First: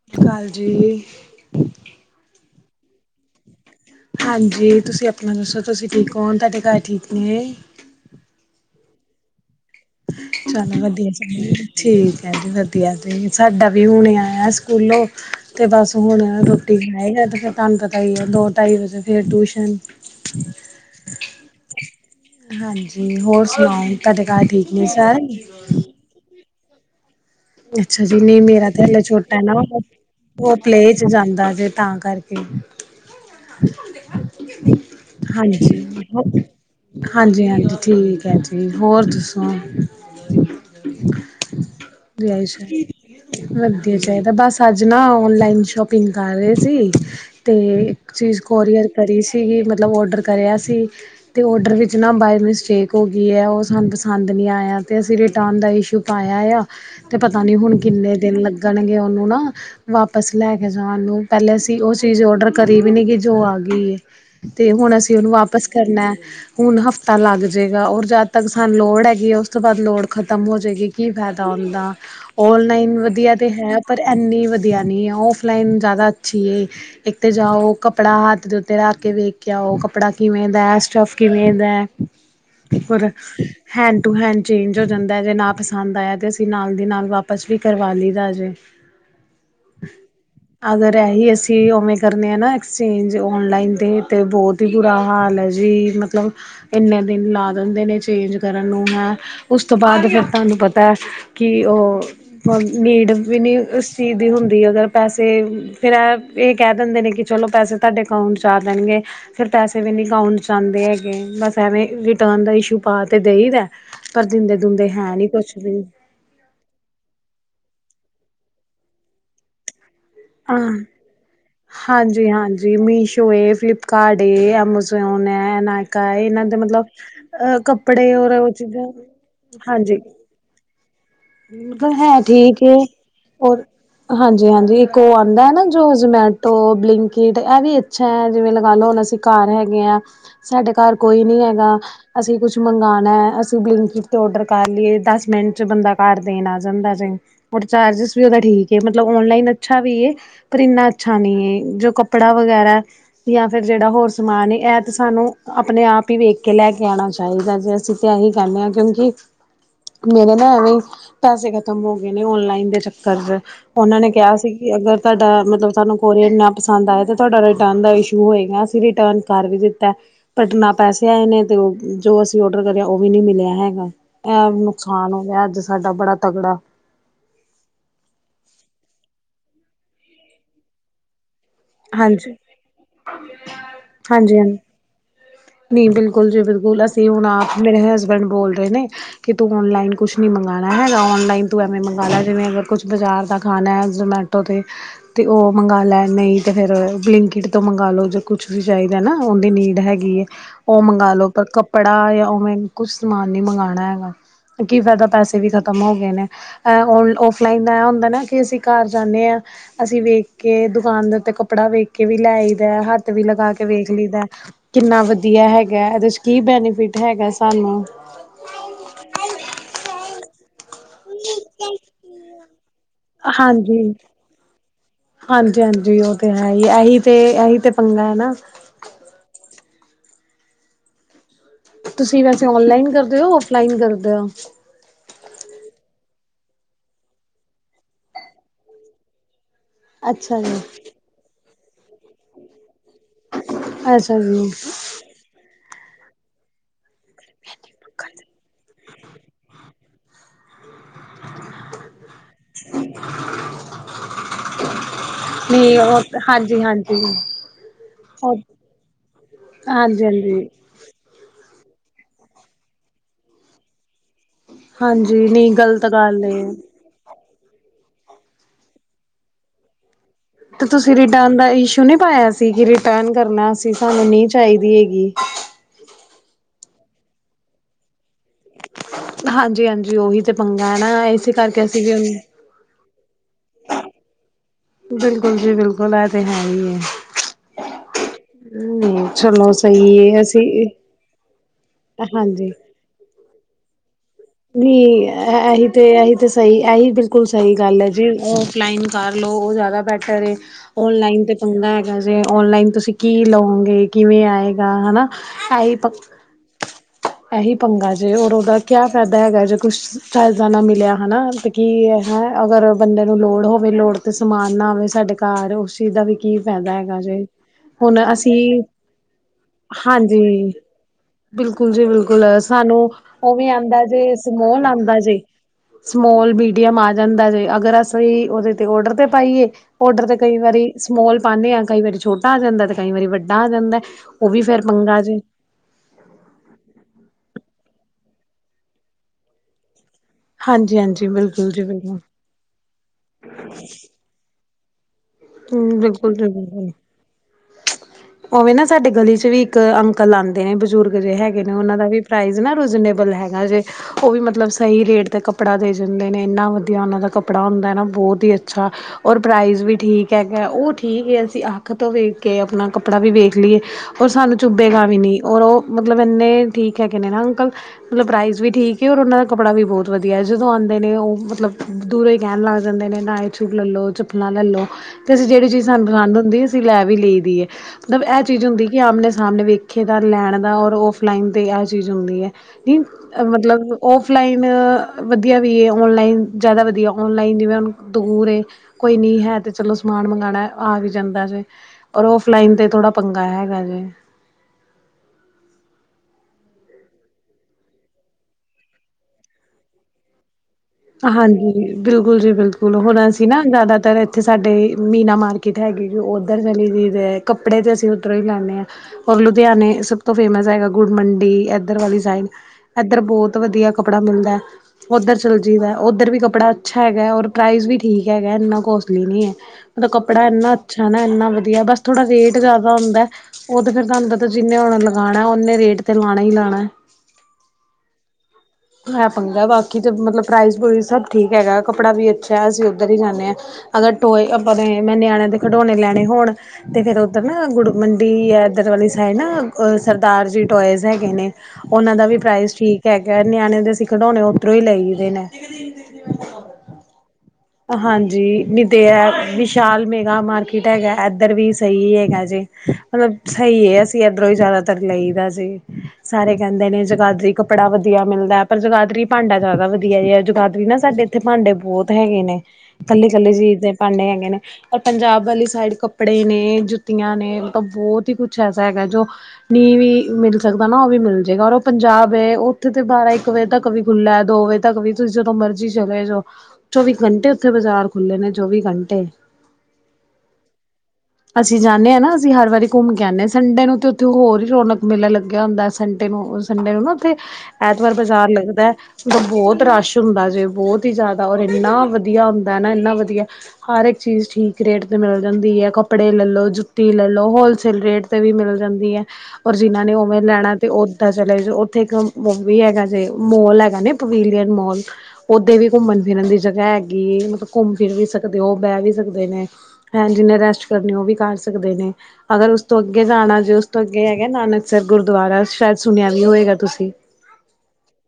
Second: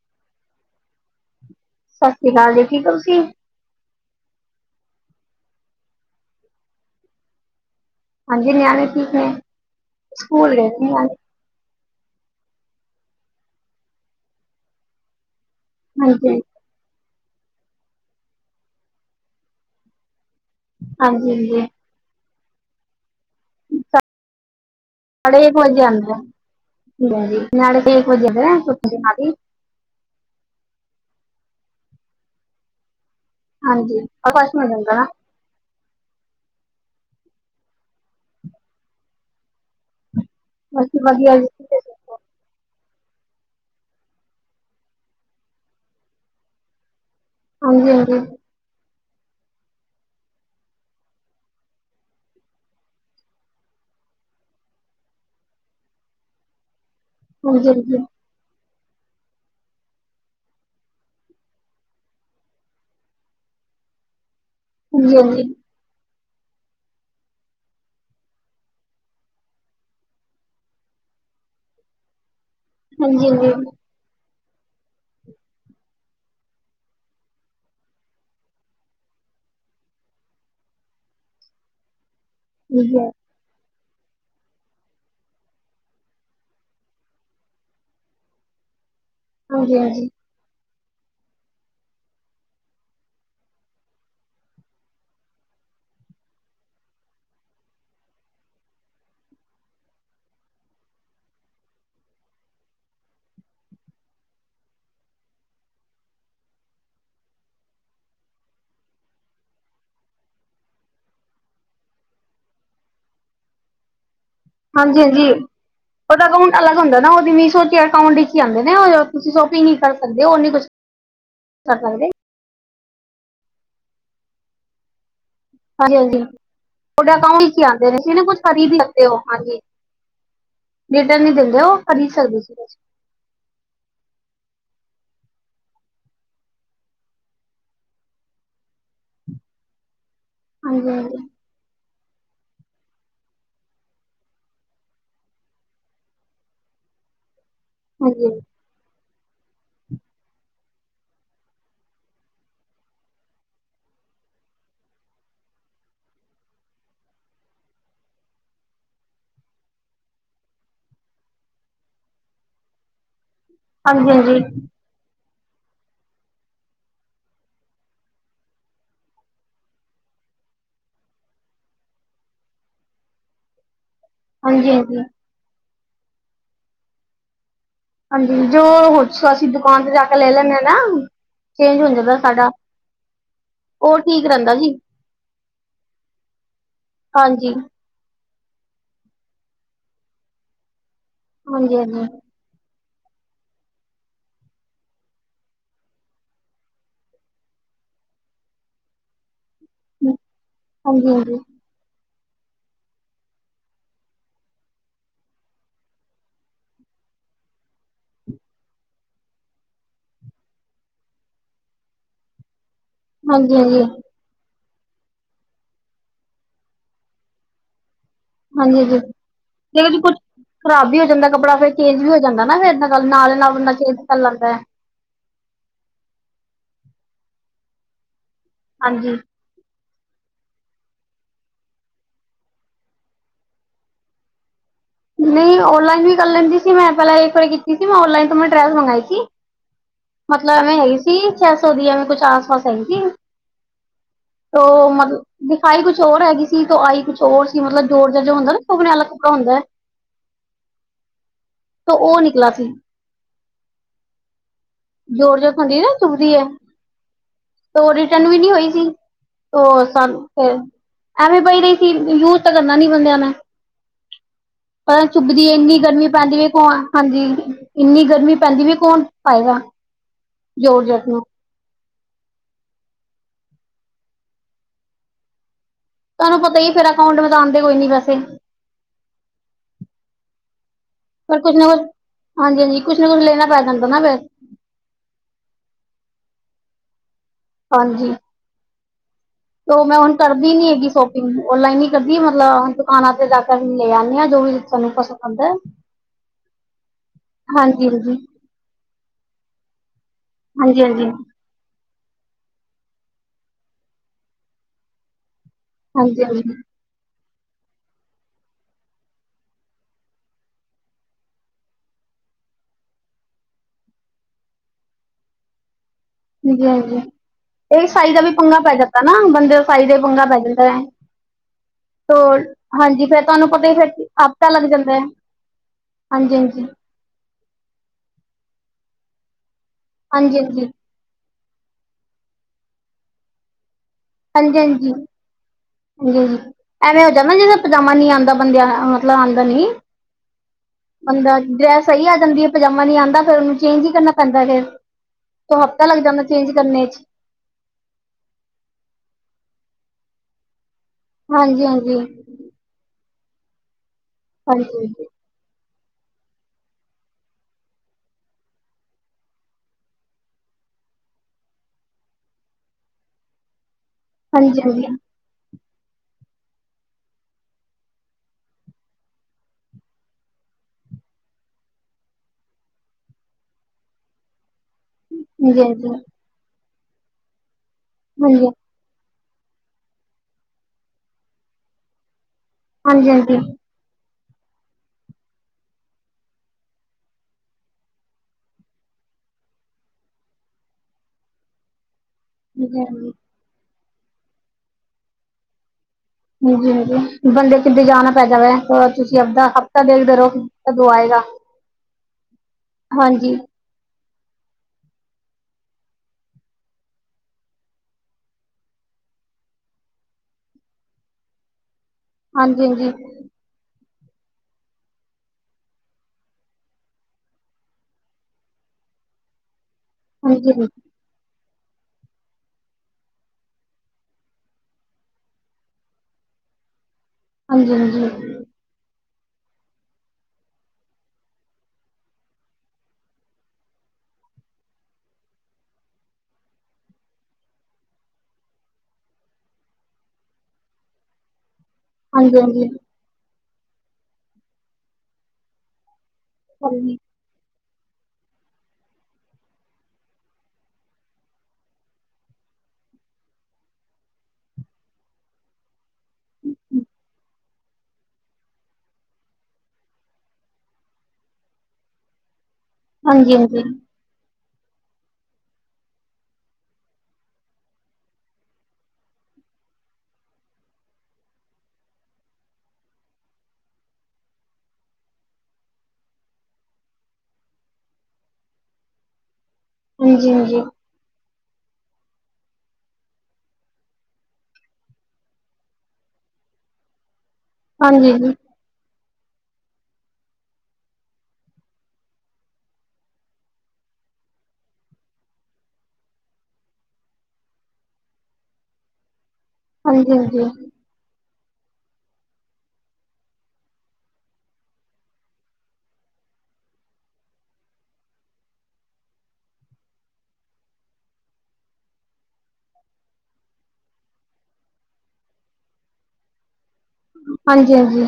ਸਤਿ ਸ੍ਰੀ ਅਕਾਲ ਜੀ ਸਤਿ ਸ਼੍ਰੀ ਅਕਾਲ ਜੀ ਠੀਕ ਓ‌ ਤੁਸੀਂ ਹਾਂਜੀ ਤੁਸੀਂ ਆਪਣਾ ਦੱਸੋ ਤੁਸੀਂ ਠੀਕ ਹੋ ਤੁਹਾਡੇ ਘਰ ਠੀਕ ਨੇ ਹਾਂਜੀ ਨਿਆਣੇ ਠੀਕ ਨੇ ਸਕੂਲ ਗਏ ਚਲੋ ਸੀ ਵਧੀਆ ਨਿਆਣੇ ਜੀ ਠੀਕ ਹੈ ਜੀ ਵਧੀਆ ਤੇ ਸਾਡਾ ਵੀ ਹੁਣੇ ਆਇਆ ਸਕੂਲੋਂ ਅਤੇ ਬਸ ਹੁਣ ਹਾਂਜੀ ਰੋ ਰੋਟੀ ਖਾਏਗਾ ਤੇ ਫੇਰ ਤੁਹਾਨੂੰ ਪਤਾ ਹੀ ਹੈ ਦੋ ਢਾਈ ਵਜੇ ਫੇਰ ਟਿਊਸ਼ਨ ਹਾਂਜੀ ਹਾਂਜੀ ਹਾਂਜੀ ਹੋਰ ਸੁਣਾਓ ਤੁਹਾਡੇ ਘਰ ਠੀਕ ਨੇ ਸਬ ਹੰ [inaudible] ਅੱਛਾ ਜੀ ਨਹੀਂ ਨੇ ਮੇਰਾ ਤਾਂ ਛੁੱਟੀ ਦੇ ਹਲੇ ਨਾਲ ਹੀ ਛੋਟਾ ਹੈ ਨਾ ਉਹੋ ਉਹ ਪਲੇਅ ਚ ਜਾਂਦਾਂ ਅਜੇ ਤਾਂ ਕਰਕੇ ਹਾਂਜੀ ਆਕਾਸ਼ ਨਾਲ ਜਾਂਦਾ ਨਾ ਹਾਂਜੀ ਉਹ ਹਾਂਜੀ ਹਾਂਜੀ ਠੀਕ ਹੈ ਜੀ ਹੋਰ ਤੁਸੀ ਦੱਸੋ ਬਾਕੀ ਵਧੀਆ ਜੀ। ਤੁਸੀਂ ਦੱਸੋ? ਜੈ ਸ਼ [unintelligible] ਵਧੀਆ ਚਾਹੀਦਾ, ਬਸ ਅੱਜ ਨਾ ਓਨਲਾਈਨ ਸ਼ੋਪਿੰਗ ਕਰ ਰਹੇ ਸੀ। ਅਤੇ ਹਾਂਜੀ ਹਾਂਜੀ ਇੱਕ ਚੀਜ਼ ਕੋਰੀਅਰ ਕਰੀ ਸੀਗੀ, ਮਤਲਬ ਔਡਰ ਕਰਿਆ ਸੀ। ਅਤੇ ਔਡਰ ਵਿੱਚ ਨਾ ਬਾਏ ਮਿਸਟੇਕ ਹੋ ਗਈ ਐ, ਉਹ ਸਾਨੂੰ ਪਸੰਦ ਨਹੀਂ ਆਇਆ ਅਤੇ ਅਸੀਂ ਰਿਟਰਨ ਦਾ ਇਸ਼ੂ ਪਾਇਆ ਆ, ਤੇ ਪਤਾ ਨੀ ਹਾਂਜੀ ਹੁਣ ਹਾਂਜੀ ਕਿੰਨੇ ਦਿਨ ਲੱਗਣਗੇ ਉਹਨੂੰ ਨਾ ਵਾਪਸ ਲੈ ਕੇ ਜਾਣ ਨੂੰ, ਪਹਿਲੇ ਅਸੀਂ ਉਹ ਚੀਜ਼ ਓਡਰ ਕਰੀ ਵੀ ਨੀ ਗ ਜੋ ਆ ਗਈ। ਤੇ ਹੁਣ ਅਸੀਂ ਉਹਨੂੰ ਹਾਂਜੀ ਹਾਂਜੀ ਵਾਪਿਸ ਕਰਨਾ ਐ। ਹੁਣ ਹਫ਼ਤਾ ਲੱਗ ਜਾਏਗਾ, ਔਰ ਜਦ ਤੱਕ ਸਾਨੂੰ ਲੋੜ ਹੈਗੀ, ਉਸ ਤੋਂ ਬਾਅਦ ਲੋੜ ਖ਼ਤਮ ਹੋ ਜਾਏਗੀ। ਕੀ ਫਾਇਦਾ ਹੁੰਦਾ ਔਨਲਾਈਨ ਹਾਂਜੀ ਹਾਂਜੀ ਵਧੀਆ ਤੇ ਹੈ ਹਾਂਜੀ ਪਰ ਇੰਨੀ ਵਧੀਆ ਨਹੀਂ, ਔਫਲਾਈਨ ਜ਼ਿਆਦਾ ਅੱਛੀ ਏ। ਇੱਕ ਤੇ ਜਾਓ, ਕੱਪੜਾ ਹੱਥ ਦੇ ਉੱਤੇ ਰੱਖ ਕੇ ਵੇਖ ਕੇ ਆਓ, ਕੱਪੜਾ ਕਿਵੇਂ ਦਾ ਸਟੱਫ ਕਿਵੇਂ ਦਾ ਹਾਂਜੀ ਹੋਰ ਹੈਂਡ ਟੂ ਹੈਂਡ ਚੇਂਜ ਹੋ ਜਾਂਦਾ, ਜੇ ਨਾ ਪਸੰਦ ਆਇਆ ਤੇ ਅਸੀਂ ਨਾਲ ਨਾਲ ਵਾਪਿਸ ਵੀ ਕਰਵਾ ਲਈ ਜੇ ਹਾਂਜੀ ਹਾਂਜੀ ਅਗਰ ਇਹੀ ਅਸੀਂ ਉਵੇਂ ਕਰਨੇ ਆ ਨਾ ਐਕਸਚੇਂਜ ਔਨਲਾਈਨ ' ਤੇ ਬਹੁਤ ਬੁਰਾ ਹਾਲ ਐ ਜੀ, ਮਤਲਬ ਇੰਨੇ ਦਿਨ ਲਾ ਦਿੰਦੇ ਚੇਂਜ ਕਰਨ ਨੂੰ ਹੈਂ, ਉਸ ਤੋਂ ਬਾਅਦ ਫਿਰ ਤੁਹਾਨੂੰ ਪਤਾ ਆ ਕਿ ਉਹ ਨੀਡ ਵੀ ਨਈ ਇਸ ਚੀਜ਼ ਦੀ ਹੁੰਦੀ, ਅਗਰ ਪੈਸੇ ਫਿਰ ਇਹ ਕਹਿ ਦਿੰਦੇ ਨੇ ਕਿ ਚਲੋ ਪੈਸੇ ਤੁਹਾਡੇ ਅਕਾਊਂਟ 'ਚ ਆ ਜਾਣਗੇ ਫਿਰ ਪੈਸੇ ਵੀ ਨੀ ਅਕਾਊਂਟ ਚ ਆਉਂਦੇ ਹੈਗੇ, ਬਸ ਐਵੇਂ ਰਿਟਰਨ ਦਾ ਇਸ਼ੂ ਨਾ ਤੇ ਦੇਈ ਦਾ ਪਰ ਦਿੰਦੇ- ਦੁੰਦੇ ਹਾਂਜੀ ਹੈ ਨੀ ਹਾਂਜੀ ਕੁਛ ਵੀ ਉਹਦਾ ਅਕਾਊਂਟ ਅਲੱਗ ਹੁੰਦਾ ਨਾ, ਉਹਦੀ ਵੀ ਮੀਸੂ ਅਕਾਊਂਟ ਦੀ ਆਉਂਦੇ ਤੁਸੀਂ ਸ਼ੋਪਿੰਗ ਈ ਕਰ ਸਕਦੇ, ਉਹ ਨ ਕੁਛ ਕਰ ਸਕਦੇ। ਜੀ ਮੀਸ਼ੋ ਏ, ਫਲਿਪਕਾਰਡ ਏ, ਐਮਾਜੋਨ ਏ। ਹਾਂਜੀ ਨਾਇਕਾ ਐ, ਹਾਂਜੀ ਇਹਨਾਂ ਦੇ ਮਤਲਬ ਤੁਹਾਡੇ ਅਕਾਊਂਟ ਵਿੱਚ ਅ ਹੀ ਆਂਦੇ ਨੇ ਕੱਪੜੇ ਤੁਸੀਂ ਨਾ ਔਰ ਕੁਛ ਉਹ ਖਰੀਦ ਹੀ ਚੀਜ਼ਾਂ ਹਾਂਜੀ [inaudible] ਡਿਟ [unintelligible] ਹੈ ਠੀਕ ਏ ਹੋਰ ਹਾਂਜੀ ਹਾਂਜੀ ਇੱਕ ਉ ਆਂਦਾ ਐ ਨਾ ਜੋ ਜ਼ਮੈਟੋ, ਬਲਿੰਕਟ ਇਹ ਵੀ ਪਛੇ ਜਿਵੇਂ ਲਗਾ ਲੋ ਹੁਣ ਅਸੀਂ ਘਰ ਹੈਗੇ ਆ, ਸਾਡੇ ਹਾਂਜੀ ਘਰ ਕੋਈ ਨੀ ਹੈਗਾ। ਅਸੀਂ ਕੁਛ ਮੰਗਉਣਾ, ਅਸੀਂ ਬਲਿੰਕਟ ਤੇ ਔਡਰ ਕਰ ਲਈਏ ਦਸ ਮਿੰਟ ਚ ਬੰਦਾ ਘਰ ਦੇਣ ਆ ਜਾਂਦਾ ਜੇ ਔਰ ਚਾਰਜਿਸ ਵੀ ਹਾਂਜੀ ਉਹਦਾ ਠੀਕ ਮਤਲਬ ਔਨਲਾਈਨ ਅੱਛਾ ਵੀ ਐ, ਪਰ ਇੰਨਾ ਅੱਛਾ ਨਹੀਂ ਐ ਜੋ ਕੱਪੜਾ ਵਗੈਰਾ ਜਾਂ ਫਿਰ ਜਿਹੜਾ ਹੋਰ ਸਮਾਨ ਇਹ ਤਾਂ ਸਾਨੂੰ ਆਪਣੇ ਆਪ ਈ ਵੇਖ ਕੇ ਲੈ ਕੇ ਆਉਣਾ ਚਾਹੀਦਾ, ਜੇ ਅਸੀਂ ਤਾਂ ਇਹੀ ਕਹਿੰਦੇ ਆ ਕਿਉਂਕਿ ਮੇਰਾ ਨਾ ਐਵੇਂ ਪੈਸੇ ਖ਼ਤਮ ਹੋ ਗਏ ਨੇ ਓਨਲਾਈਨ ਦੇ ਚੱਕਰ ਚ ਉਹਨਾਂ ਨੇ ਹਾਂਜੀ ਕਿਹਾ ਹਾਂਜੀ ਸੀ ਕਿ ਅਗਰ ਤੁਹਾਡਾ ਮਤਲਬ ਸਾਨੂੰ ਕੋਰੀਅਰ ਨਾ ਪਸੰਦ ਆਇਆ ਅਤੇ ਤੁਹਾਡਾ ਰਿਟਰਨ ਦਾ ਇਸ਼ੂ ਹੋਏਗਾ, ਅਸੀਂ ਰਿਟਰਨ ਕਰ ਵੀ ਦਿੱਤਾ। ਬਟ ਨਾ ਪੈਸੇ ਆਏ ਨੇ ਤੇ ਉਹ ਜੋ ਅਸੀਂ ਔਡਰ ਕਰਿਆ ਉਹ ਵੀ ਨਹੀਂ ਮਿਲਿਆ ਹੈਗਾ। ਇਹ ਹਾਂਜੀ ਹਾਂਜੀ ਨੁਕਸਾਨ ਹੋਇਆ, ਅੱਜ ਸਾਡਾ ਬੜਾ ਤਗੜਾ। ਹਾਂਜੀ, ਜੋ ਅਸੀਂ ਦੁਕਾਨ ਤੇ ਜਾ ਕੇ ਲੈ ਲੈਂਦੇ ਆ ਨਾ ਹੋ ਚੇਂਜ ਜਾਂਦਾ ਹਾਂਜੀ ਸਾਡਾ, ਉਹ ਠੀਕ ਹਾਂਜੀ ਰਹਿੰਦਾ ਹਾਂਜੀ ਜੀ। ਨਹੀਂ ਬਿਲਕੁਲ ਜੀ, ਬਿਲਕੁਲ ਅਸੀਂ ਹੁਣ ਹਾਂਜੀ ਆਪ ਮੇਰੇ ਹਸਬੈਂਡ ਬੋਲ ਰਹੇ ਨੇ ਕਿ ਤੂੰ ਔਨਲਾਈਨ ਕੁਛ ਨੀ ਮੰਗਾਣਾ ਹੈਗਾ, ਔਨਲਾਈਨ ਤੂੰ ਹਾਂਜੀ ਐਵੇਂ ਹਾਂਜੀ ਮੰਗਾ ਹਾਂਜੀ ਲਿਆ ਅਗਰ ਕੁਛ ਬਾਜ਼ਾਰ ਦਾ ਖਾਣਾ ਹੈ ਜ਼ਮੈਟੋ 'ਤੇ, ਅਤੇ ਉਹ ਮੰਗਾ ਲੈ ਨਹੀਂ। ਤੇ ਫੇਰ ਬਲਿੰਕਿਟ ਤੋਂ ਮੰਗਵਾਲੋ ਜੋ ਕੁਛ ਵੀ ਚਾਹੀਦਾ ਨਾ ਉਹਦੀ ਨੀ- ਡ ਹੈਗੀ ਏ ਉਹ ਹਾਂਜੀ ਮੰਗਾ ਲੋ ਹਾਂਜੀ ਪਰ ਕੱਪੜਾ ਜਾਂ ਉਵੇਂ ਕੁਛ ਸਮਾਨ ਨੀ ਮੰਗਵਾਣਾ ਹੈਗਾ। ਕੀ ਫੈਦਾ ਪੈਸੇ ਵੀ ਖ਼ਤਮ ਹੋ ਗਏ ਨੇ। ਅਹ ਔ ਔਫਲਾਈਨ ਦਾ ਆ ਹੁੰਦਾ ਨਾ ਕਿ ਅਸੀਂ ਘਰ ਜਾਂਦੇ ਹਾਂ, ਅਸੀਂ ਵੇਖ ਕੇ ਦੁਕਾਨ ਤੇ ਕੱਪੜਾ ਵੇਖ ਕੇ ਵੀ ਲੈ ਈਦਾ ਹੱਥ ਵੀ ਲਗਾ ਹਾਂਜੀ ਕੇ ਹਾਂਜੀ ਵੇਖ ਲਈਦਾ। ਕਿੰਨਾ ਵਧੀਆ ਹੈਗਾ ਇਹਦੇ ਚ ਕੀ ਬੈਨੀਫਿਟ ਹੈਗਾ ਸਾਨੂੰ। ਹਾਂਜੀ ਜੀ ਚਲੋ ਜੀ ਕੁਛ, ਖ਼ਰਾਬ ਵੀ ਹੋ ਜਾਂਦਾ ਕੱਪੜਾ ਫੇਰ ਚੇਂਜ ਵੀ ਹੋ ਜਾਂਦਾ ਨਾ ਫੇਰ ਨਾਲ- ਨਾਲ ਬੰਦਾ ਹਾਂਜੀ ਚੇਂਜ ਕਰ ਲੈਂਦਾ ਐ। ਹਾਂਜੀ- ਹਾਂਜੀ ਉਹ ਤੇ ਹੈ ਹੀ ਇਹੀ ਤੇ- ਇਹੀ ਤੇ ਪੰਗਾ ਹੈ ਨਾ। ਹਾਂਜੀ। ਤੁਸੀਂ ਵੈਸੇ ਔਨਲਾਈਨ ਕਰਦੇ ਹੋ ਯਾ ਔਫਲਾਈਨ ਕਰਦੇ ਹੋ? ਨਹੀਂ ਔਨਲਾਈਨ ਵੀ ਕਰ ਲੈਂਦੀ ਸੀ ਮੈਂ ਪਹਿਲਾਂ ਇੱਕ ਵਾਰੀ ਕੀਤੀ ਸੀ ਮੈਂ ਔਨਲਾਈਨ ਤੋਂ ਮੈਂ ਡਰੈਸ ਮੰਗਾਈ ਸੀ। ਅੱਛਾ ਜੀ ਮਤਲਬ ਐਵੇਂ ਹੈਗੀ ਸੀ ਛੇ ਸੌ ਦੀ ਐਵੇਂ ਕੁਛ ਆਸ- ਪਾਸ ਆਈ ਸੀ। ਅੱਛਾ ਜੀ ਓਹ ਮਤ ਦਿਖਾਈ ਕੁਛ ਹੋਰ ਹੈਗੀ ਸੀ ਤੇ ਆਈ- ਕੁਛ ਹੋਰ ਸੀ ਮਤਲਬ ਜੋੋਰ ਜ ਜ ਜੋ ਹੁੰਦਾ ਨਾ ਚੁਭਨੇ ਵਾਲਾ ਕੱਪੜਾ ਹੁੰਦਾ ਏ। ਤੇ ਉਹ ਨਿਕਲਾ ਸੀ। [inaudible] ਜੋਰਜਟ ਨਹੀਂ ਹੁੰਦੀ ਹੈ ਉਹ ਚੁਬਦੀ ਐ, ਹਾਂਜੀ ਹਾਂਜੀ ਤੋ ਰਿਟਰਨ ਉਹ ਵੀ ਨਹੀਂ ਹੋਈ ਸੀ। ਹੋਰ ਹਾਂਜੀ ਸਭ ਹਾਂਜੀ ਫੇਰ? ਐਵੇਂ ਪਈ ਰਹੀ ਸੀ ਯੂਜ ਤਾਂ ਕਰਨਾ ਨੀ ਪੈਦਾ ਹੋਣਾ ਏ। ਪਰ ਹਾਂਜੀ ਚੂਬਦੀ ਨਹੀਂ ਏ ਇੰਨੀ ਗ਼ਲਤ ਗਰਮੀ ਗੱਲ ਏ। ਪੈਂਦੀ ਐ, [unintelligible] ਹਾਂਜੀ, ਇੰਨੀ ਗਰਮੀ ਪੈਂਦੀ ਵੀ, ਕੌਣ ਪਾਏਗਾ? ਤੇ ਤੁਸੀਂ ਜੋਰਜਟ ਨੂੰ ਰਿਟਰਨ ਦਾ ਈਸ਼- ਕਿਉਂ ਨਹੀਂ ਪਾਇਆ ਸੀ ਕਿ ਰਿਟਰਨ ਕਰਨਾ ਅਸੀ ਸਾਨੂੰ ਨਹੀਂ ਚਾਹੀਦੀ ਹੈਗੀ। ਤੁਹਾਨੂੰ ਪਤਾ ਹੀ ਕੇੜਾ ਅਕਾਊਂਟ ਵਿਚ ਆਂਦੇ ਕੋਈ ਨੀ ਪੈਸੇ। ਹਾਂਜੀ- ਹਾਂਜੀ ਉਹੀ ਤੇ ਪੰਗਾ ਹੈ ਨਾ ਇਸੇ ਪਰ ਕੁਛ ਕਰਕੇ ਨਾ ਅਸੀਂ ਕੁਛ ਵੀ ਹੁਨ- ਹਾਂਜੀ- ਹਾਂਜੀ ਕੁਛ ਨਾ ਕੁਝ ਲੈਣਾ ਪੈ ਜਾਂਦਾ ਨਾ ਫੇਰ। ਬਿਲਕੁਲ ਜੀ ਬਿਲਕੁਲ ਇਹ ਤੇ ਹੈ ਹੀ ਹੈ, ਹੂੰ। ਤੇ ਮੈਂ ਹੁਣ ਕਰਦੀ ਨੀ ਹੈਗੀ ਸ਼ੋਪਿੰਗ ਔਨਲਾਈਨ ਹੀ ਕਰਦੀ ਹਾਂਜੀ। ਮਤਲਬ ਦੁਕਾਨਾਂ ਤੇ ਜਾ ਕੇ ਲੈਂ ਆਂਨੀ ਹਾਂ ਜੋ ਵੀ- ਸਾਨੂੰ ਨਹੀਂ ਪਸੰਦ ਹੈ ਇਹੀ ਤੇ- ਇਹੀ ਤੇ ਸਹੀ ਇਹੀ ਬਿਲਕੁਲ ਸਹੀ ਗੱਲ ਹੈ ਹਾਂਜੀ ਜੀ ਹਾਂਜੀ ਔ- ਫਲਾਈਨ ਕਰ ਲਉ ਉਹ ਜਾਦਾ ਬੈਟਰ ਏ। ਹਾਂਜੀ ਜੀ ਨਲਾਈਨ ਤੇ ਪੰਗਾ ਹੈਗਾ ਜੇ ਓਨਲਾਈਨ ਤੁਸੀਂ ਕੀ ਲਵੋਗੇ ਕਿਵੇਂ ਆਏਗਾ, ਹਨਾ। ਪ ਹਾਂਜੀ ਹਾਂਜੀ ਇਹੀ ਪੰਗਾ ਜੇ ਔਰ ਉਹਦਾ ਕਿਆ- ਫਾਇਦਾ ਹੈਗਾ ਜੇ ਕੁਛ ਚਜ ਦਾ ਨਾ ਮਿਲਿਆ ਹੈਨਾ, ਤਾਂ ਕੀ ਹੈ ਅਗਰ ਬੰਦੇ ਨੂੰ ਲੋੜ ਹੋਵੇ, ਲੋੜ ਤੇ ਸਮਾਨ ਨਾ ਆਵੇ ਸਾਡੇ ਘਰ ਉਸ ਚੀਜ਼ ਦਾ ਵੀ- ਕੀ ਹਾਂਜੀ ਫਾਇਦਾ ਹੈਗਾ ਹਾਂਜੀ ਜੇ, ਇਹ ਹੁਣ ਸਾਈ ਦਾ ਵੀ ਪੰਗਾ ਅਸੀਂ, ਪੈ ਜਾਂਦਾ ਨਾ ਬੰਦੇ ਦਾ ਸਾਈ ਦਾ ਵੀ ਪੰਗਾ ਪੈ ਹਾਂਜੀ। ਜਾਂਦਾ ਹੈ ਬਿਲਕੁਲ ਜੀ ਤੋ ਬਿਲਕੁਲ ਸਾਨੂੰ ਹਾਂਜੀ ਫਿਰ ਉਹ ਤੁਹਾਨੂੰ ਵੀ ਪਤਾ ਹੀ ਆਉਂਦਾ ਫਿਰ ਜੇ, ਹਫ਼ਤਾ ਸਮੋਲ ਲੱਗ ਜਾਂਦਾ ਆਂਦਾ ਹੈ ਜੇ ਸਮੋਲ, ਹਾਂਜੀ ਹਾਂਜੀ ਮੀਡੀਅਮ ਆ ਜਾਂਦਾ ਵੇ, ਅਗਰ ਅਸੀਂ ਉਹਦੇ ਤੇ ਓਡਰ ਤੇ ਪਾਈਏ ਔਡਰ ਤੇ ਕਈ ਹਾਂਜੀ ਹਾਂਜੀ ਵਾਰੀ ਸਮੋਲ ਪਾਂਦੇ ਆ ਕਈ ਵਾਰੀ ਛੋਟਾ ਆ ਜਾਂਦਾ, ਤੇ ਕਈ ਵਾਰੀ ਵੱਡਾ ਆ ਜਾਂਦਾ, ਉਹ ਵੀ ਫੇਰ ਪੰਗਾ ਜੇ। ਜੀ-ਜੀ ਐਵੇਂ ਹੋ ਜਾ ਨਾ ਜਿਵੇਂ ਪਜਾਮਾ ਨੀ ਆਉਂਦਾ ਬੰਦਿਆਂ ਦ ਮਤਲਬ ਆਂਦਾ ਨੀ। ਹਾਂਜੀ ਹਾਂਜੀ ਬੰਦਾ ਬਿਲਕੁਲ ਜੀ ਡਰੈਸ ਬਿਲਕੁਲ ਸਹੀ ਆ ਜਾਂਦੀ ਹੈ, ਪਜਾਮਾ ਨੀ ਆਂਦਾ ਫੇਰ ਉਹਨੂੰ ਚੇਂਜ ਈ ਕਰਨਾ ਪੈਂਦਾ ਫੇਰ। ਤੋ ਹੂੰ, ਹਫ਼ਤਾ ਲੱਗ ਬਿਲਕੁਲ ਜਾਂਦਾ ਚੇਂਜ ਕਰਨੇ ਚ। ਉਵੇ ਨਾ ਸਾਡੇ ਗਲੀ ਚ ਵੀ ਇੱਕ ਅੰਕਲ ਆਂਦੇ ਨੇ, ਬਜ਼ੁਰਗ ਜੇ ਹੈਗੇ ਨੇ ਹਾਂਜੀ ਉਹਨਾਂ ਦਾ ਹਾਂਜੀ ਵੀ ਹਾਂਜੀ ਪ੍ਰਾਈਜ਼ ਨ ਰੀਜਨੇਬਲ ਹੈਗਾ ਜੇ ਉਹ ਵੀ ਮਤਲਬ ਹਾਂਜੀ ਸਹੀ ਰੇਟ ਤੇ ਕਪ ਕੱਪੜਾ ਦੇ ਜਾਂਦੇ ਨੇ ਇੰਨਾ ਵਧੀਆ ਉਹਨਾਂ ਦਾ ਕੱਪੜਾ ਹੁੰਦਾ ਹੈ। ਨਾ ਬਹੁਤ ਹੀ ਅੱਛਾ ਔਰ ਪ੍ਰਾਈਜ਼ ਵੀ ਠੀਕ ਹੈਗਾ, ਉਹ ਠੀਕ ਹੈ ਅਸੀਂ ਅੱਖ ਤੋਂ ਵੇਖ ਕੇ ਆਪਣਾ ਕੱਪੜਾ ਵੀ ਵੇਖ ਲਈਏ ਔਰ ਸਾਨੂੰ ਹਾਂਜੀ ਚੁੱਭੇਗਾ ਹਾਂਜੀ ਹਾਂਜੀ ਵੀ ਨਹੀਂ, ਔਰ ਉਹ ਮਤਲਬ ਇੰਨੇ ਠੀਕ ਹੈ ਕਿ ਨੇ ਨਾ ਅੰਕਲ। ਮਤਲਬ ਪ੍ਰਾਈਜ਼ ਵੀ ਠੀਕ ਹੈ, ਔਰ ਉਹਨਾਂ ਦਾ ਕੱਪੜਾ ਵੀ ਬਹੁਤ ਵਧੀਆ ਹੈ, ਜਦੋਂ ਆਂਦੇ ਨੇ ਉਹ ਮਤਲਬ ਦੂਰੋਂ ਕਹਿਣ ਲੱਗ ਜਾਂਦੇ ਨੇ, ਨਾਈਟ ਸੂਟ ਲੈ ਲੋ ਚੱਪਲਾਂ ਲੈ ਲੋ। ਤੇ ਅਸੀਂ ਜਿਹੜੀ ਚੀਜ਼ ਸਾਨੂੰ ਹਾਂਜੀ ਪਸੰਦ ਹੁੰਦੀ ਏ, ਅਸੀਂ ਲੈ ਵੀ ਲਈ ਦੀਏ। ਮਤਲਬ ਐਹ ਚੀਜ਼ ਹੁੰਦੀ, ਕਿ ਆਮਣੇ ਸਾਹਮਣੇ ਵੇਖੇ ਦਾ ਲੈਣ ਦਾ ਔਰ ਔਫਲਾਈਨ 'ਤੇ ਐਹ ਚੀਜ਼ ਹੁੰਦੀ ਹੈ। ਦੀ ਨੀ ਹਾਂਜੀ ਹਾਂਜੀ ਮਤਲਬ ਔਫਲਾਈਨ ਵਧੀਆ ਵੀ ਏ, ਔਨਲਾਈਨ ਜ਼ਿਆਦਾ ਵਧੀਆ ਔਨਲਾਈਨ ਜਿਵੇਂ ਉਹਨੂੰ ਦੂਰ ਏ ਕੋਈ ਨੀ ਹੈ ਤੇ ਚਲੋ ਸਮਾਨ ਮੰਗਵਾਉਣਾ ਆ ਵੀ ਜਾਂਦਾ ਜੇ ਔਰ ਔਫ ਲਾਈਨ 'ਤੇ ਥੋੜ੍ਹਾ ਪੰੰਗਾ ਹੈਗਾ ਜੇ। ਹਾਂਜੀ-ਹਾਂਜੀ ਬੰਦੇ ਕਿੱਤੇ ਜਾਣਾ ਪੈ ਜਾਵੇ, ਹੋਰ ਤੁਸੀਂ ਆਪਦਾ ਹਫ਼ਤਾ ਦੇਖਦੇ ਰਹੋ। ਕਦੋਂ ਆਏਗਾ ਹਾਂਜੀ, ਬਿਲਕੁਲ ਜੀ ਬਿਲਕੁਲ ਹੁਣ ਐਸੀ ਹਾਂਜੀ ਨਾ ਜ਼ਿਆਦਾਤਰ ਏ ਇੱਥੇ ਸਾਡੇ ਮੀਨਾ ਮਾਰਕੀਟ ਹੈਗੀ ਜੀ ਉੱਧਰ ਚਲੀ ਗਈਦੇ ਹੈ, ਕੱਪੜੇ ਤੇ ਅਸੀਂ ਉੱਧਰੋਂ ਹੀ ਲੈਂਨੇ ਆ। ਔਰ ਲੁਧਿਆਣੇ ਸਭ ਤੋਂ ਫੇਮਸ ਹੈਗਾ ਗੁੜ ਮੰਡੀ ਐਦ ਐਧਰ ਵਾਲੀ ਸਾਈਡ ਹਾਂਜੀ ਹਾਂਜੀ ਐਧਰ ਬਹੁਤ ਵਧੀਆ ਕੱਪੜਾ ਮਿਲਦਾ ਹੈ, ਓਧਰ ਚੱਲ ਜ ਉੱਧਰ ਵੀ ਕੱਪੜਾ ਅੱਛਾ ਹੈਗਾ ਏ, ਔਰ ਪ੍ਰਾਈਜ਼ ਵੀ ਠੀਕ ਹੈਗਾ ਐਨਾ ਕੋਸਟਲੀ ਨਹੀਂ ਹੈ। ਮਤਲਬ ਕੱਪੜਾ ਐਨਾ ਹਾਂਜੀ ਹਾਂਜੀ ਅੱਛਾ ਨਾ ਐਨਾ ਵਧੀਆ ਬਸ ਥੋੜਾ ਰੇਟ ਜਾਦਾ ਹੁੰਦਾ ਹੈ ਉਹ ਤੇ ਫੇਰ ਤੁਹਾਨੂੰ ਪਤਾ ਜਿੰਨੇ ਹੁਣ ਲਗਾਉਣਾ ਓਨੇ ਰੇਟ ਤੇ ਲਾਣਾ ਈ ਲਾਣਾ। ਹਾਂਜੀ-ਹਾਂਜੀ। ਹੈ ਪੰਗਾ ਬਾਕੀ ਤਾਂ ਮਤਲਬ ਪ੍ਰਾਈਜ਼ ਪ੍ਰੂਇਜ਼ ਸਭ ਠੀਕ ਹੈਗਾ, ਕੱਪੜਾ ਵੀ ਅੱਛਾ ਹੈ, ਅਸੀਂ ਉੱਧਰ ਹੀ ਜਾਂਨੇ ਆ। ਅਗਰ ਟੋਏ ਅਪੇ ਤੇ ਮੈਂ ਨਿਆਣਣੇਿਆਂ ਦੇ ਖਿਡੌਣੇ ਲੈਣੇ ਹੋਣ ਅਤੇ ਫਿਰ ਉੱਧਰ ਨਾ ਗੁੜ ਮੰਡੀ ਐ, ਇੱਧਰ ਵਾਲੀ ਸਾਈਡ ਨਾ ਸਰਦਾਰ ਜੀ ਟੋਇਜ਼ ਹੈਗੇ ਨੇ। ਉਹਨਾਂ ਦਾ ਵੀ ਹਾਂਜੀ ਪ੍ਰਾਈਜ਼ ਹਾਂਜੀ ਠੀਕ ਹੈਗਾ ਨਿਆਣੇ ਦੇ ਅਸੀ ਖਿਡੌਣੇ ਓਧਰੋਂ ਹੀ ਲਈਦੇ ਨੇ। [inaudible] ਹਾਂਜੀ ਹਾਂਜੀ ਨਿ ਤੇ ਐ ਵਿਸ਼ਾਲ ਮੇਗਾ ਮਾਰਕੀਟ ਹੈਗਾ ਇਏਧਰ ਵੀ ਸਹੀ ਹੈਗਾ ਜੇ। ਮਤਲਬ ਸਹੀ ਹੈ ਅਸੀਂ ਇੱਧਰੋਂ ਹੀ ਜ਼ਿਆਦਾਤਰ ਲਈ ਦਾ ਐਸੀ ਸਾਰੇ ਕਹਿੰਦੇ ਨੇ ਜਗਾਦਰੀ ਕੱਪੜਾ ਵਧੀਆ ਮਿਲਦਾ ਹੈ, ਪਰ ਜਗਾਦਰੀ ਭਾਂਡਾ ਜ਼ਿਆਦਾ ਵਧੀਆ ਜ ਹੈ ਜੁਗਾਦਰੀ ਨਾ ਸਾਡੇ ਇੱਥੇ ਭਾਂਡੇ ਬਹੁਤ ਹੈਗੇ ਨੇ ਕੱਲੀ-ਕੱਲੀ ਹਾਂਜੀ ਹਾਂਜੀ ਜੀ ਹਾਂਜੀ ਦੇ ਭਾਂਡੇ ਹੈਗੇ ਨੇ ਆ ਪੰਜਾਬ ਵਾਲੀ ਸਾਈਡ ਕੱਪੜੇ ਨੇ, ਜੁੱਤੀਆਂ ਨੇ, ਉਹ ਤਾਂ ਬਹੁਤ ਹੀ ਕੁਛ ਐਸਾ ਹੈਗਾ ਜੋ ਨੀ ਵੀ ਮਿਲ ਸਕਦਾ ਨਾ ਉਹ ਵੀ ਮਿਲ ਜਾਏਗਾ, ਔਰ ਉਹ ਪੰਜਾਬ ਹੈ ਉੱਥੇ ਤੇ ਬਾਰਾਂ, ਇੱਕ ਵਜੇ ਤੱਕ ਵੀ ਖੁੱਲ੍ਹਾ ਹੈ ਦੋ ਵਜੇ ਤੱਕ ਵੀ ਤੁਸੀਂ ਜਦੋਂ ਮਰਜ਼ੀ ਚਲੇ ਜੋ ਚੋਵੀ ਘੰਟੇ ਉੱਥੇ ਬਾਜ਼ਾਰ ਖੁੱਲ੍ਹੇ ਨੇ ਚੌਵੀ ਘੰਟੇ। ਹਾਂਜੀ-ਹਾਂਜੀ [inaudible] ਅਸੀਂ ਜਾਨੇ ਆ ਨਾ, ਅਸੀਂ ਹਰ ਵਾਰੀ ਘੁੰਮ ਕੇ ਆਨੇ ਆ ਸੰਡੇ ਨੂੰ ਤੇ ਉੱਥੇ ਹੋਰ ਹੀ ਰੌਣਕ ਮੇਲਾ ਲੱਗਿਆ ਹੁੰਦਾ ਸੰਡੇ ਨੂੰ ਉਸ ਸੰਡੇ ਨੂੰ ਨਾ ਉੱਥੇ ਐਤਵਾਰ ਹਾਂਜੀ ਹਾਂਜੀ ਬਾਜ਼ਾਰ ਹਾਂਜੀ ਲੱਗਦਾ ਉਦੋਂ ਬਹੁਤ ਰਸ਼ ਹੁੰਦਾ ਜੇ ਬਹੁਤ ਈ ਜ਼ਿਆਦਾ, ਔਰ ਇੰਨਾ ਵਧੀਆ ਹੁੰਦਾ ਐ ਨਾ ਐਨਾ ਵਧੀਆ ਹਰ ਇੱਕ ਚੀਜ਼ ਠੀਕ ਰੇਟ 'ਤੇ ਮਿਲ ਜਾਂਦੀ ਹੈ ਕੱਪੜੇ ਲੈ ਲਓ ਜੁੱਤੀ ਲੈ ਲਓ ਹੋਲਸੇਲ ਰੇਟ ਤੇ ਵੀ ਮਿਲ ਜਾਂਦੀ ਹੈ ਔਰ ਜਿਨਾਂ ਨੇ ਹਾਂਜੀ ਓਵਰ ਲੈਣਾ ਤੇ ਉਹ ਤਾਂ ਚਲੋ ਦੋ ਉੱਥੇ ਇੱਕ ਵੀ ਹੈਗਾ ਜੇ ਮੋਲ ਹੈਗਾ ਨੇ ਪਵੀਲੀਅਨ ਮੋਲ ਓਦੇ ਵੀ ਘੁੰਮਨ ਫਿਰਨ ਦੀ ਜਗਾ ਹੈਗੀ ਏ ਮਤਲਬ ਘੁੰਮ ਫਿਰ ਵੀ ਸਕਦੇ ਓ ਬੈ ਵੀ ਸਕਦੇ ਨੇ। ਹੈਂ ਜਿੰਨੇ ਰੈਸਟ ਕਰਨੀ ਓ ਵੀ ਕਰ ਸਕਦੇ ਨੇ। ਅਗਰ ਉਸ ਤੋਂ ਅੱਗੇ ਜਾਨਾ ਜੇ ਉਸ ਤੋਂ ਅੱਗੇ ਹੈਗਾ ਨਾਨਕਸਰ ਗੁਰਦੁਆਰਾ ਸ਼ੈਦ ਸੁਨੇਆ ਵੀ ਹੋਏਗਾ ਤੁਸੀਂ। ਹਾਂਜੀ-ਹਾਂਜੀ।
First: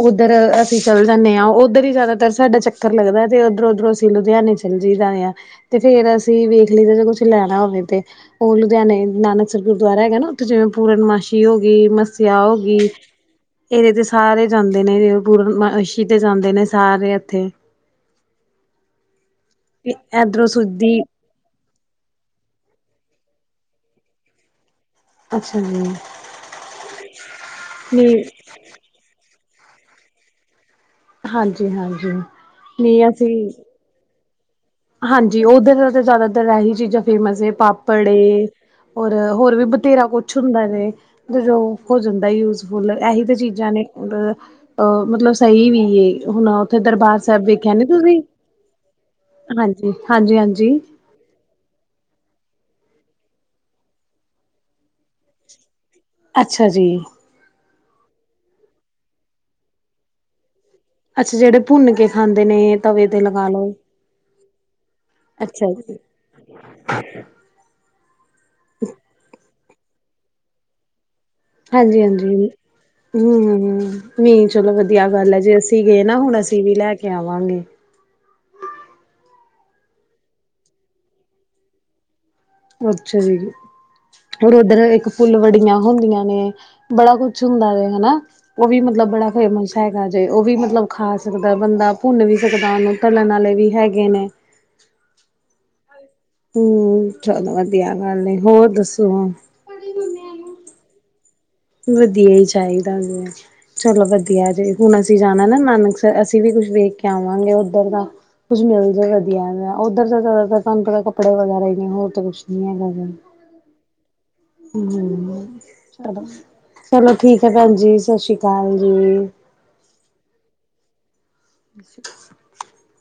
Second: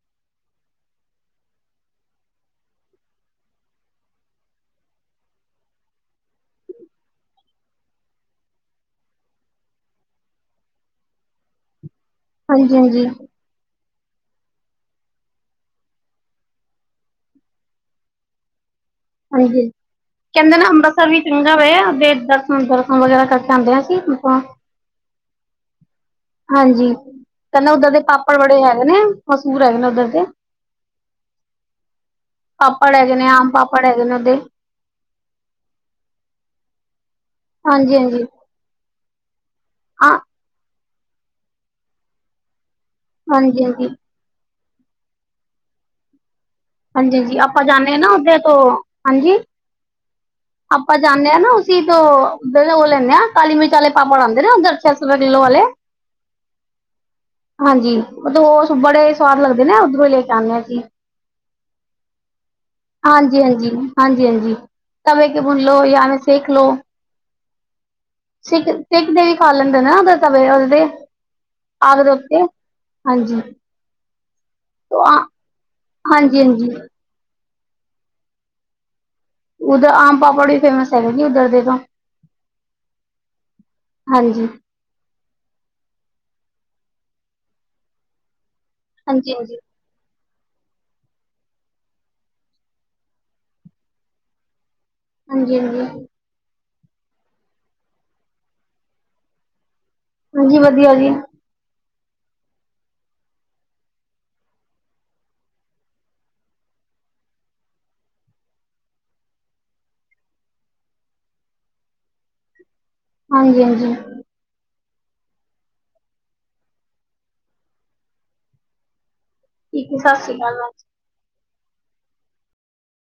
ਓਦਰ ਅਸੀਂ ਚਲ ਜਾਂਨੇ ਆਂ ਓਦਰ ਈ ਜਾਦਾਤਰ ਸਾਡਾ ਚੱਕ ਚੱਕਰ ਲੱਗਦਾ ਤੇ ਓਦਰੋਂ-ਓਦਰੋਂ ਅਸੀਂ ਲੁਧਿਆਣੇ ਚੱਲ ਜਾਈ ਦਾ ਆ। ਤੇ ਫੇਰ ਅਸੀਂ ਵੇਖ ਲਈਦਾ ਜੇ ਕੁਛ ਲੈਨਾ ਹੋਵੇ ਤੇ। ਓ ਲੁਧਿਆਣੇ ਨਾਨਕਸਰ ਗੁਰਦੁਆਰਾ ਹੈਗਾ ਨਾ ਓਥੇ ਜਿਵੇਂ ਪੂਰਨਮਾਸ਼ੀ ਹੋਗੀ ਮਸ ਮੱਸੇਆ ਹੋਗੀ। ਹਾਂਜੀ ਇਦੇ ਤੇ ਸਾਰੇ ਜਾਂਦੇ ਨੇ ਪੂਰਨਮਾਸ਼ੀ ਤੇ ਜਾਂਦੇ ਨੇ ਸਾਰੇ ਐਥੇ। ਹਾਂਜੀ, ਇਧਰੋਂ ਕੈਂਦੇ ਨਾ ਸੁਦੀ ਅੰਬਰਸਰ ਵੀ ਚੰਗਾ ਵੇ ਅਸੀਂ ਦਰਸ਼ਨ ਦੁਰਸ਼ਨ ਵਗੈਰਾ ਕਰਕੇ ਆਂਦੇ ਆਂ ਅਸੀਂ ਮਸਾਂ ਅੱਛਾ ਜੀ। ਹਾਂਜੀ, ਕੈਂਦੇ ਓਦਰ ਦੇ ਨਹੀਂ ਪਾਪੜ ਬੜੇ ਹੈਗੇ ਨੇ ਮਸੂਰ ਹੈਗੇ ਨੇ ਓਦਰ ਦੇ। ਹਾਂਜੀ-ਹਾਂਜੀ, ਨਈ ਅਸੀਂ ਹੁਨ ਹੈਗੇ ਨੇ ਓਦੇ। ਹਾਂਜੀ ਓਦਰ ਦਾ ਤਾਂ ਜਾਦਾਤਰ ਆਹੀ ਚੀਜ਼ਾਂ ਫੇਮਸ ਏ ਹਾਂਜੀ ਪਾਪੜ ਹਾਂਜੀ ਏ ਔਰ ਹੋਰ ਵੀ ਬਥੇਰਾ ਹਾਂ ਕੁਛ ਹੁੰਦਾ ਵੇ, ਵੀ ਹੋ ਜਾਂਦਾ ਯੂਜਫੁਲ ਐਹੀ ਤਾਂ ਹਾਂਜੀ ਚੀਜ਼ਾਂ ਨੇ ਹਾਂਜੀ ਓਦਰ। ਅਹ ਮਤਲਬ ਸਈ ਵੀ ਏ ਹੁਨ ਓਥੇ ਦਰਬਾਰ ਸਾਬ ਵੇਖੇਆ ਨੀ ਤੁਸੀਂ। ਓ ਹਾਂਜੀ ਹਾਂਜੀ-ਹਾਂਜੀ-ਹਾਂਜੀ। ਆਪਾਂ ਜ ਜਾਂਨੇ ਆਂ ਨਾ ਅਸੀਂ ਤੋਂ ਓਦਰ ਓ ਲੈਂਨੇ ਆ ਕਾਲੀ ਮਿਰਚ ਵਾਲੇ ਪਾਪੜ ਆਂਦੇ ਨੇ ਓਦਰ ਛੇ ਸੌ ਰੁਪਏ ਕਿੱਲੋ ਵਾਲੇ। ਅੱਛਾ ਜੀ। ਹਾਂਜੀ ਮਤਲਬ ਓ ਬੜੇ ਸਵਾਦ ਲੱਗਦੇ ਨੇ ਓਦਰੋਂ ਈ ਲੈ ਕੇ ਆਂਦੇ ਆਂ ਅਸੀਂ। ਅੱਛਾ ਜੇੜੇ ਭੁੰਨ ਕੇ ਖਾਂਦੇ ਨੇ ਤਵੇ ਤੇ ਹਾਂਜੀ ਲਗਾ ਲੋ। ਹਾਂਜੀ ਹਾਂਜੀ ਹਾਂਜੀ ਤਵੇ ਤੇ ਬੁਨ ਲੋ ਜਾ ਫੇਰ ਸੇਕ ਲੋ। ਸੇਕ-ਸੇਕ ਕੇ ਵੀ ਖਾ ਲੈਂਦੇ ਨੇ ਤਵੇ ਤੇ ਓਦੇ ਤੇ। ਆਗ ਦੇ ਉੱਤੇ ਹਾਂਜੀ-ਹਾਂਜੀ, ਹਾਂਜੀ ਹੂੰ-ਹੂੰ ਨੀ ਚਲੋ ਵਦੀਆ ਗੱਲ ਐ ਜੇ ਅਸੀਂ ਸੀਗੇ ਨਾ ਹੁਨ ਹਾਂਜੀ ਅਸੀਂ ਹਾਂਜੀ ਵੀ ਲੈ ਕੇ ਆਵਾਂਗੇ। ਉੱਦਰ ਆਮ ਪਾਪੜ ਵੀ ਫੇਮਸ ਹੈਗਾ ਨੇ ਉੱਦਰ ਦੇ ਤਾਂ। ਓ ਅੱਛਾ ਜੀ, ਹਾਂਜੀ ਹੋਰ ਓਦਰ ਇੱਕ ਫੁਲਵੜੀਆਂ ਹੁੰਦੀਆਂ ਨੇ ਬੜਾ ਕੁਛ ਹੁੰਦਾ ਏ ਹਨਾ, ਓ ਵੀ ਮਤਲਬ ਬੜਾ ਹਾਂਜੀ ਹਾਂਜੀ ਫੇਮਸ ਹੈਗਾ ਜੇ ਓ ਵੀ ਮਤਲਬ ਖਾ ਸਕਦਾ ਬੰਦਾ ਭੁੰਨ ਵੀ ਸਕਦਾ ਓਨੂੰ ਤਲਨ ਆਲੇ ਵੀ ਹੈਗੇ ਨੇ। ਹਾਂਜੀ ਵਦੀਆ। ਹੂੰ, ਚਲੋ ਵਧੀਆ ਗੱਲ ਏ, ਹੋਰ ਦੱਸੋ ਹੁਨ ਹਾਂਜੀ ਵਦੀਆ ਜੀ। ਵਦੀਆ ਈ ਚਾਈਦਾ ਗੇਐ। ਚਲੋ ਵਦੀਆ ਜੀ ਹੁਨ ਅਸੀਂ ਜਾਨਾ ਨਾ ਨਾਨਕਸਰ ਹੁਨ ਅਸੀਂ ਵੀ ਕੁਝ ਦੇਖ ਕੇ ਆਵਾਂਗੇ ਓਦਰ ਦਾ। ਕੁਛ ਮਿਲ ਜੇ ਵਦੀਆ ਜਾ ਓਦਰ ਤਾਂ ਜਾਦਾਤਰ ਤੁਆਨੂੰ ਪਤਾ ਕੱਪੜੇ ਵਗੈਰਾ ਈ ਨੇ ਹੋਰ ਤਾਂ ਕੁਛ ਨੀ ਹੈਗਾ। ਹਾਂਜੀ-ਹਾਂਜੀ। ਹੂੰ ਚਲੋ ਠੀਕ ਐ ਭੈਨ ਜੀ ਸਸਰੀ ਕਾਲ ਜੀ। ਠੀਕ ਐ ਸਾਸਰੀ ਕਾਲ ਮੈਮ। [inaudible]